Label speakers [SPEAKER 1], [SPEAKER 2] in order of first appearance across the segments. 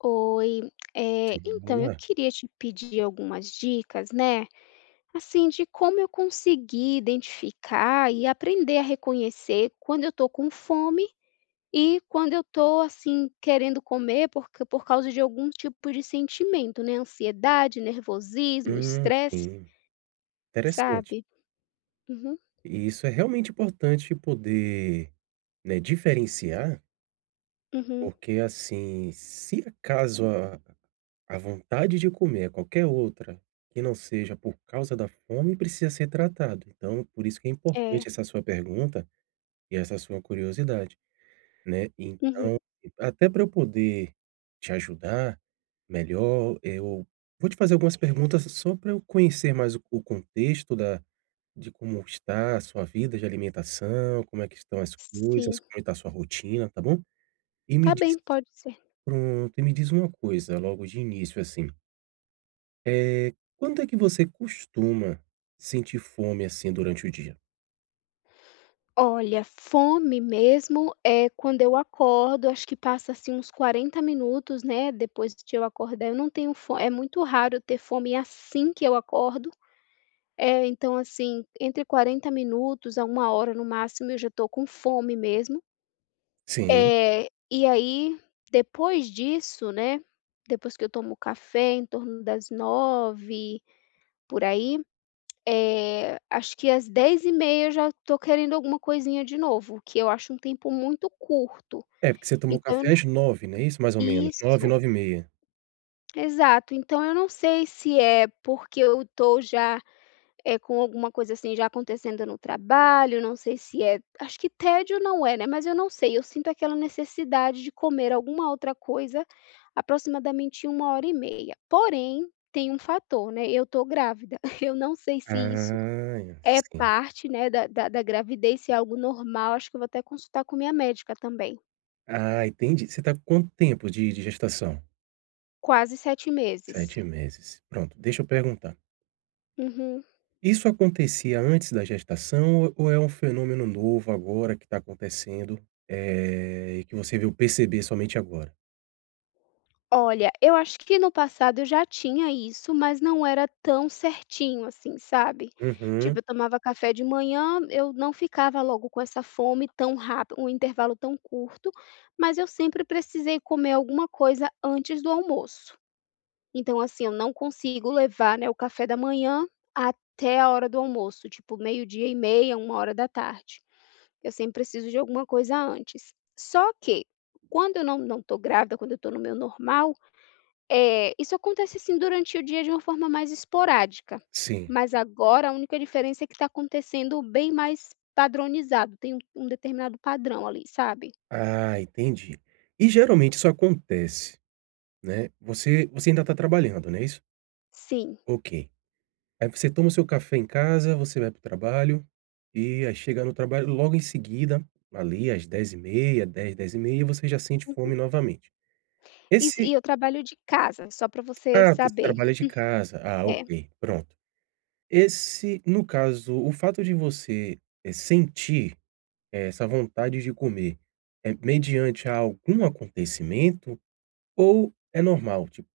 [SPEAKER 1] Oi, eh,
[SPEAKER 2] Tudo bom,
[SPEAKER 1] então, eu
[SPEAKER 2] né.
[SPEAKER 1] queria te pedir algumas dicas, né, assim, de como eu conseguir identificar e aprender a reconhecer quando eu tô com fome e quando eu tô assim, querendo comer porque por causa de algum tipo de sentimento, né. Ansiedade, nervosismo,
[SPEAKER 2] Hum,
[SPEAKER 1] estresse
[SPEAKER 2] sim. Interessante.
[SPEAKER 1] sabe? Uhum.
[SPEAKER 2] E isso é realmente importante poder, né, diferenciar
[SPEAKER 1] Uhum.
[SPEAKER 2] porque, assim, se acaso a a vontade de comer a qualquer outra que não seja por causa da fome, precisa ser tratado. Então, por isso que é
[SPEAKER 1] É
[SPEAKER 2] importante essa sua pergunta e essa sua curiosidade, né.
[SPEAKER 1] Uhum.
[SPEAKER 2] Então, até pra eu poder te ajudar melhor, eu vou te fazer algumas perguntas só para eu conhecer mais o o contexto da de como está a sua vida de alimentação, como é que estão as coisas,
[SPEAKER 1] Sim.
[SPEAKER 2] como está a sua rotina, tá bom? E me
[SPEAKER 1] Tá
[SPEAKER 2] diz
[SPEAKER 1] bem, pode ser.
[SPEAKER 2] pronto, e me diz uma coisa logo de início, assim. Eh, quando é que você costuma sentir fome, assim, durante o dia?
[SPEAKER 1] Olha, fome mesmo é quando eu acordo. Eu acho que passa, assim, uns 40 minutos, né, depois de eu acordar, eu não tenho fo eh, é muito raro eu ter fome assim que eu acordo. Eh, então, assim, entre 40 minutos a 1 hora, no máximo, eu já estou com fome mesmo.
[SPEAKER 2] Sim.
[SPEAKER 1] Eh, e aí, depois disso, né. Depois que eu tomo café em torno das 09:00 por aí, eh, acho que às 10:30 eu já estou querendo alguma coisinha de novo, que eu acho um tempo muito curto,
[SPEAKER 2] É, porque você tomou
[SPEAKER 1] então eu
[SPEAKER 2] café
[SPEAKER 1] não
[SPEAKER 2] às 09:00, não é isso? Mais ou menos 09:00,
[SPEAKER 1] Isso.
[SPEAKER 2] 09:30.
[SPEAKER 1] Exato. Então eu não sei se é porque eu estou já, eh, com alguma coisa, assim, já acontecendo no trabalho. Não sei se é Acho que tédio não é, né. Mas eu não sei. Eu sinto aquela necessidade de comer alguma outra coisa aproximadamente 1 hora e meia. Porém, tem um fator, né. Eu tô grávida. Eu não sei se isso
[SPEAKER 2] Ah, é,
[SPEAKER 1] é
[SPEAKER 2] sim.
[SPEAKER 1] parte, né, da da da gravidez, se é algo normal. Acho que eu vou até consultar com a minha médica também.
[SPEAKER 2] Ah, entendi. Você tá com quanto tempo de de gestação?
[SPEAKER 1] Quase 7 meses.
[SPEAKER 2] 7 meses. Pronto, deixa eu perguntar.
[SPEAKER 1] Uhum.
[SPEAKER 2] Isso acontecia antes da gestação ou é um fenômeno novo agora que está acontecendo, eh, e que você veio perceber somente agora?
[SPEAKER 1] Olha, eu acho que no passado eu já tinha isso, mas não era tão certinho, assim, sabe,
[SPEAKER 2] Uhum.
[SPEAKER 1] tipo eu tomava café de manhã. Eu não ficava logo com essa fome tão rap um intervalo tão curto, mas eu sempre precisei comer alguma coisa antes do almoço. Então, assim, eu não consigo levar, né, o café da manhã até a hora do almoço, tipo 12h30, 13h00. Eu sempre preciso de alguma coisa antes. Só que quando eu não não tô grávida, quando eu tô no meu normal, eh, isso acontece, assim, durante o dia, de uma forma mais esporádica.
[SPEAKER 2] Sim.
[SPEAKER 1] Mas agora, a única diferença é que está acontecendo bem mais padronizado. Tem um um determinado padrão ali, sabe.
[SPEAKER 2] Ah, entendi. E geralmente isso acontece, né. Você você ainda tá trabalhando, não é isso?
[SPEAKER 1] Sim.
[SPEAKER 2] Ok, aí você toma o seu café em casa, você vai para o trabalho, eh, aí chega no trabalho logo em seguida, ali, às 10h30, 10h00, 10h30, você já sente
[SPEAKER 1] Uhum.
[SPEAKER 2] fome novamente.
[SPEAKER 1] Isso,
[SPEAKER 2] Esse
[SPEAKER 1] e eu trabalho de casa, só para você
[SPEAKER 2] Ah, você
[SPEAKER 1] saber.
[SPEAKER 2] trabalho de casa. Ah,
[SPEAKER 1] É.
[SPEAKER 2] ok, pronto. Esse no caso, o fato de você, eh, sentir ,eh, essa vontade de comer, eh, mediante algum acontecimento ou é normal, tipo,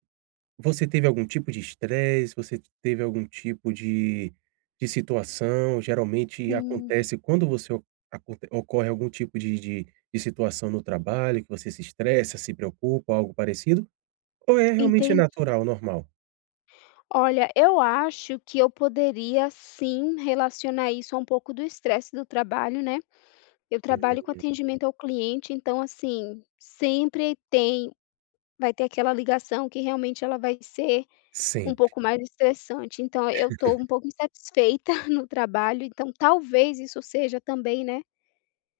[SPEAKER 2] você teve algum tipo de estresse, você teve algum tipo de de situação. Geralmente
[SPEAKER 1] Hum.
[SPEAKER 2] acontece quando você o aconte ocorre algum tipo de de de situação no trabalho que você se estressa, se preocupa algo parecido, ou é realmente
[SPEAKER 1] Entendi.
[SPEAKER 2] natural, normal?
[SPEAKER 1] Olha, eu acho que eu poderia sim, relacionar isso a um pouco do estresse do trabalho, né. Eu
[SPEAKER 2] Hum.
[SPEAKER 1] trabalho com atendimento ao cliente, então, assim, sempre tem, vai ter aquela ligação que realmente ela vai ser um
[SPEAKER 2] Sempre.
[SPEAKER 1] pouco mais estressante. Então, eu tô um pouco insatisfeita no trabalho. Então, talvez isso seja também, né,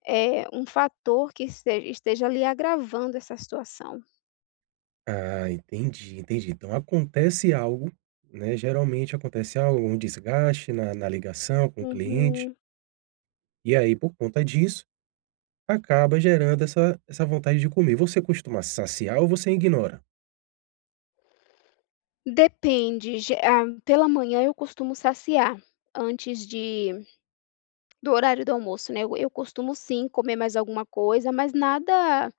[SPEAKER 1] eh, um fator que este esteja, ali, agravando essa situação.
[SPEAKER 2] Ah, entendi, entendi. Então acontece algo, né, geralmente acontece algo, um desgaste na na ligação com o cliente.
[SPEAKER 1] Uhum.
[SPEAKER 2] E aí, por conta disso, acaba gerando essa essa vontade de comer. Você costuma saciar ou você ignora?
[SPEAKER 1] Depende, ge ah, pela manhã, eu costumo saciar antes de do horário do almoço, né, eu eu costumo sim, comer mais alguma coisa, mas nada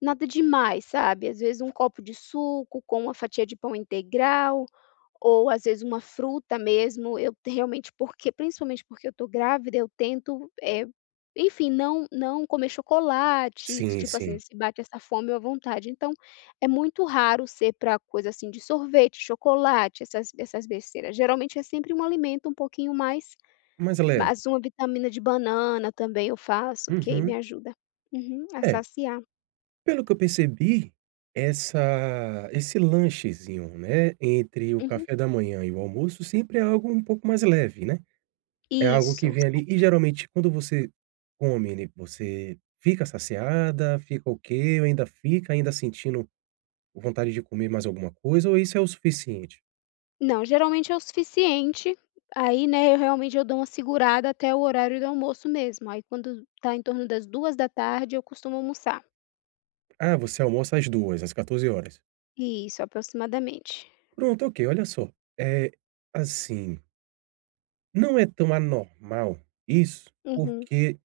[SPEAKER 1] nada demais, sabe. Às vezes um copo de suco com uma fatia de pão integral ou às vezes uma fruta mesmo. Eu t realmente, porque, principalmente porque eu estou grávida, eu tento, eh, enfim, não não comer chocolate,
[SPEAKER 2] Sim,
[SPEAKER 1] tipo assim,
[SPEAKER 2] sim.
[SPEAKER 1] se bate essa fome ou a vontade. Então é muito raro ser para coisa, assim, de sorvete, chocolate, essas b essas besteiras, geralmente é sempre um alimento um pouquinho mais
[SPEAKER 2] Mais
[SPEAKER 1] ma
[SPEAKER 2] leve.
[SPEAKER 1] uma vitamina de banana também, eu faço, porque aí me
[SPEAKER 2] Uhum.
[SPEAKER 1] ajuda uhum, a
[SPEAKER 2] É.
[SPEAKER 1] saciar.
[SPEAKER 2] Pelo que eu percebi essa esse lanchezinho, né, entre o
[SPEAKER 1] Uhum.
[SPEAKER 2] café da manhã e o almoço sempre é algo um pouco mais leve, né, é algo que
[SPEAKER 1] Isso,
[SPEAKER 2] vem, ali e
[SPEAKER 1] sempre.
[SPEAKER 2] geralmente quando você come, né, você fica saciada, fica ok ou ainda fica ainda sentindo vontade de comer mais alguma coisa, ou isso é o suficiente?
[SPEAKER 1] Não, geralmente é o suficiente, aí, né, eu realmente eu dou uma segurada até o horário do almoço mesmo. Aí, quando tá em torno das 14:00, eu costumo almoçar.
[SPEAKER 2] Ah, você almoça às 2, às 14 horas?
[SPEAKER 1] Isso, aproximadamente.
[SPEAKER 2] Pronto, ok, olha só, eh, assim não é tão anormal isso,
[SPEAKER 1] Uhum.
[SPEAKER 2] porque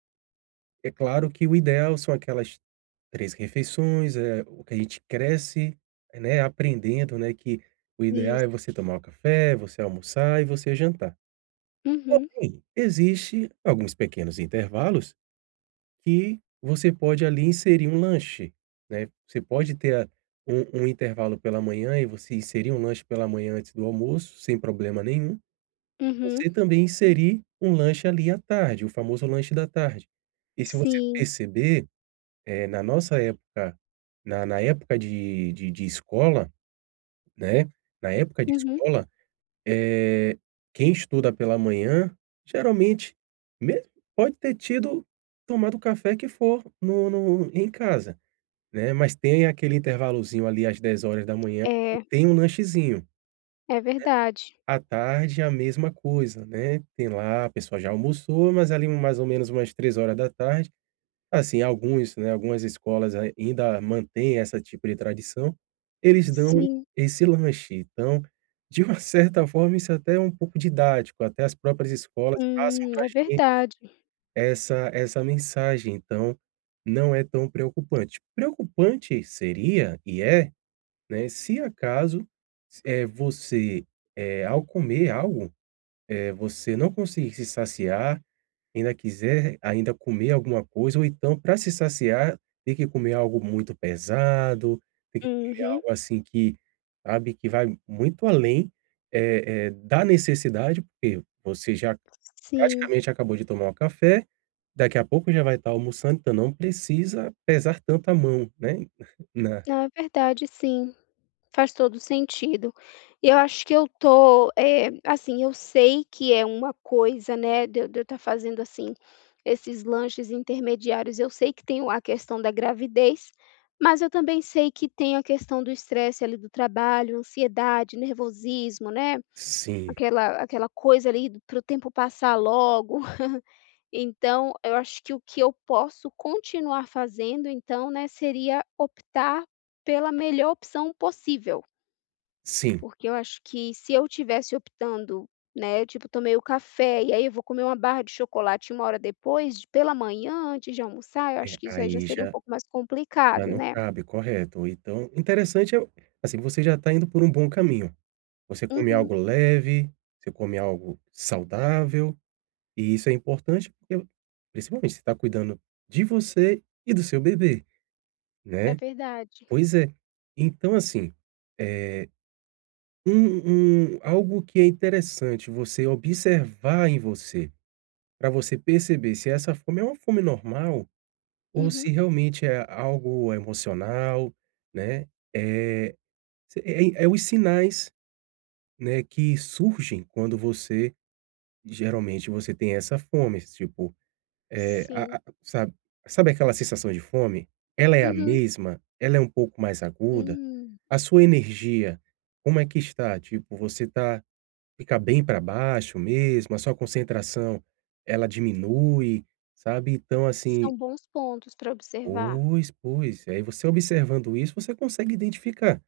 [SPEAKER 2] é claro que o ideal são aquelas 3 refeições. É o que a gente cresce, né, aprendendo, né, que o ideal
[SPEAKER 1] Isso.
[SPEAKER 2] é você tomar o café, você almoçar e você jantar.
[SPEAKER 1] Uhum.
[SPEAKER 2] Porém, existe alguns pequenos intervalos que você pode, ali, inserir um lanche, né. Você pode ter a um um intervalo pela manhã e você inserir um lanche pela manhã antes do almoço, sem problema nenhum.
[SPEAKER 1] Uhum.
[SPEAKER 2] Você também inserir um lanche, ali, à tarde, o famoso lanche da tarde. E se você
[SPEAKER 1] Sim.
[SPEAKER 2] perceber, eh, na nossa época, na na época de de de escola, né, na época de
[SPEAKER 1] Uhum.
[SPEAKER 2] escola, eh, quem estuda pela manhã, geralmente mesmo pode ter tido tomado café que for no no em casa, né, mas tem aquele intervalozinho, ali, às 10:00, que
[SPEAKER 1] É.
[SPEAKER 2] tem um lanchezinho, né.
[SPEAKER 1] É verdade.
[SPEAKER 2] A tarde é a mesma coisa, né, tem lá a pessoa já almoçou, mas ali mais ou menos umas 15:00 assim, alguns, né, algumas escolas ainda mantém essa tipo de tradição, eles dão
[SPEAKER 1] Sim.
[SPEAKER 2] esse lanche. Então, de uma certa forma, isso até é um pouco didático. Até as próprias escolas passam
[SPEAKER 1] Hum,
[SPEAKER 2] para a
[SPEAKER 1] é
[SPEAKER 2] gente
[SPEAKER 1] verdade.
[SPEAKER 2] essa essa mensagem, então não é tão preocupante. Preocupante seria, e é, né, se acaso, eh, você, eh, ao comer algo, eh, você não conseguir se saciar, ainda quiser r ainda comer alguma coisa, ou então, para se saciar, tem que comer algo muito pesado, tem que comer
[SPEAKER 1] Uhum.
[SPEAKER 2] algo, assim, que, sabe, que vai muito além, eh eh, da necessidade, porque você já
[SPEAKER 1] Sim.
[SPEAKER 2] praticamente acabou de tomar um café. Daqui a pouco já vai estar almoçando. Então, não precisa pesar tanto a mão, né, na
[SPEAKER 1] Ah, verdade, sim, faz todo o sentido. Eu acho que eu tô, eh, assim, eu sei que é uma coisa, né, de eu de eu estar fazendo, assim, esses lanches intermediários. Eu sei que tem o a questão da gravidez, mas eu também sei que tem a questão do estresse, ali, do trabalho, ansiedade, nervosismo, né.
[SPEAKER 2] Sim.
[SPEAKER 1] Aquela aquela coisa, ali, para o tempo passar logo. Então, eu acho que o que eu posso continuar fazendo, então, né, seria optar pela melhor opção possível.
[SPEAKER 2] Sim.
[SPEAKER 1] Porque eu acho que se eu tivesse optando, né. Tipo, eu tomei o café, e aí eu vou comer uma barra de chocolate, 1 hora depois d pela manhã, antes de almoçar. Eu
[SPEAKER 2] É,
[SPEAKER 1] acho que isso aí já
[SPEAKER 2] aí
[SPEAKER 1] seria um
[SPEAKER 2] já
[SPEAKER 1] pouco mais
[SPEAKER 2] já
[SPEAKER 1] complicado,
[SPEAKER 2] não
[SPEAKER 1] né.
[SPEAKER 2] cabe, correto. Então, interessante é assim, você já está indo por um bom caminho. Você come
[SPEAKER 1] Uhum.
[SPEAKER 2] algo leve, você come algo saudável, e isso é importante, porque principalmente você está cuidando de você e do seu bebê,
[SPEAKER 1] É
[SPEAKER 2] né.
[SPEAKER 1] verdade.
[SPEAKER 2] Pois é, então assim, eh, um um algo que é interessante você observar em você, pra você perceber se essa fome é uma fome normal ou se
[SPEAKER 1] Uhum.
[SPEAKER 2] realmente é algo emocional, né. Eh, se é é os sinais, né, que surgem quando você geralmente você tem essa fome, tipo, é a
[SPEAKER 1] Sim.
[SPEAKER 2] a sabe sabe aquela sensação de fome? Ela é a
[SPEAKER 1] Uhum.
[SPEAKER 2] mesma? Ela é um pouco mais aguda?
[SPEAKER 1] Hum.
[SPEAKER 2] A sua energia, como é que está? Tipo, você tá fica bem para baixo mesmo, a sua concentração, ela diminui, sabe. Então, assim
[SPEAKER 1] São bons pontos pra observar.
[SPEAKER 2] Pois, pois, aí você observando isso, você consegue identificar,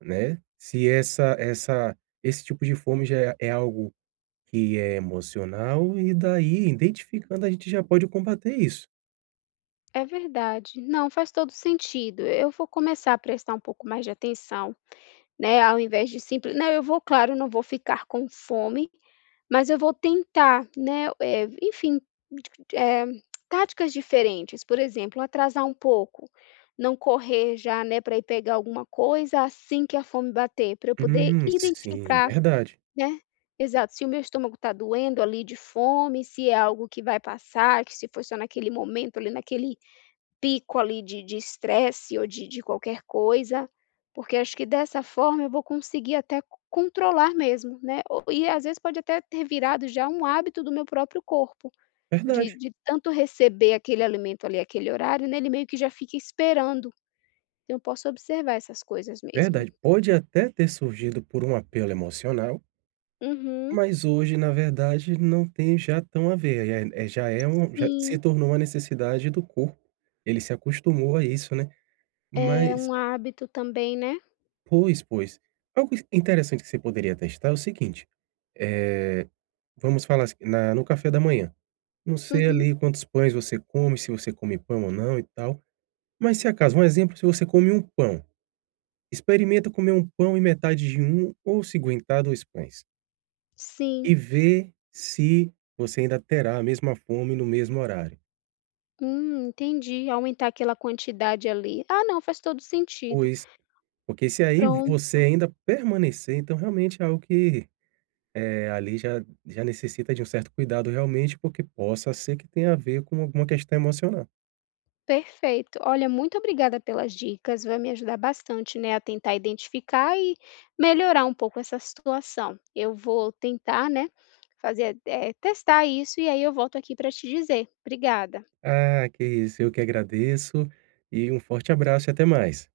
[SPEAKER 2] né. Se essa essa esse tipo de fome já é é algo que é emocional e daí, identificando, a gente já pode combater isso.
[SPEAKER 1] É verdade. Não, faz todo o sentido. Eu vou começar a prestar um pouco mais de atenção, né, ao invés de simple não, eu vou claro, não vou ficar com fome, mas eu vou tentar, né. Eh, enfim, eh, táticas diferentes, por exemplo, atrasar um pouco, não correr já, né, pra ir pegar alguma coisa, assim que a fome bater, pra eu poder
[SPEAKER 2] Uhum, sim,
[SPEAKER 1] identificar,
[SPEAKER 2] verdade.
[SPEAKER 1] né. Exato, se o meu estômago tá doendo ali de fome, se é algo que vai passar, que se foi só naquele momento ali, naquele pico ali de de estresse ou de de qualquer coisa, porque acho que, dessa forma, eu vou conseguir até c controlar mesmo, né, ou e às vezes pode até ter virado já um hábito do meu próprio corpo, de
[SPEAKER 2] Verdade.
[SPEAKER 1] de tanto receber aquele alimento ali, aquele horário, né, ele meio que já fica esperando. Então eu posso observar essas coisas mesmo.
[SPEAKER 2] Verdade, pode até ter surgido por um apelo emocional
[SPEAKER 1] Uhum.
[SPEAKER 2] mas hoje, na verdade, não tem já tão a ver. Aí, eh eh, já é um já se
[SPEAKER 1] Sim.
[SPEAKER 2] tornou uma necessidade do corpo, ele se acostumou a isso, né.
[SPEAKER 1] É
[SPEAKER 2] Mas
[SPEAKER 1] um hábito também, né?
[SPEAKER 2] Pois pois, algo i interessante que você poderia testar é o seguinte: eh, vamos falar, assim, na no café da manhã. Não sei
[SPEAKER 1] Uhum.
[SPEAKER 2] ali quantos pães você come, se você come pão ou não, e tal. Mas, se acaso, um exemplo, se você come 1 pão, experimenta comer 1 pão e metade de 1, ou, se aguentar, 2 pães e
[SPEAKER 1] Sim.
[SPEAKER 2] ver se você ainda terá a mesma fome no mesmo horário.
[SPEAKER 1] Hum, entendi. Aumentar aquela quantidade ali. Ah, não, faz todo o sentido.
[SPEAKER 2] Pois, porque se aí você
[SPEAKER 1] Pronto.
[SPEAKER 2] ainda permanecer, então realmente é algo que, eh, ali já já necessita de um certo cuidado realmente, porque possa ser que tenha a ver com alguma questão emocional.
[SPEAKER 1] Perfeito, olha, muito obrigada pelas dicas. Vai me ajudar bastante, né, a tentar identificar e melhorar um pouco essa situação. Eu vou tentar, né, fazer eh, testar isso, e aí eu volto aqui pra te dizer. Obrigada.
[SPEAKER 2] Ah, que isso, eu que agradeço e um forte abraço e até mais.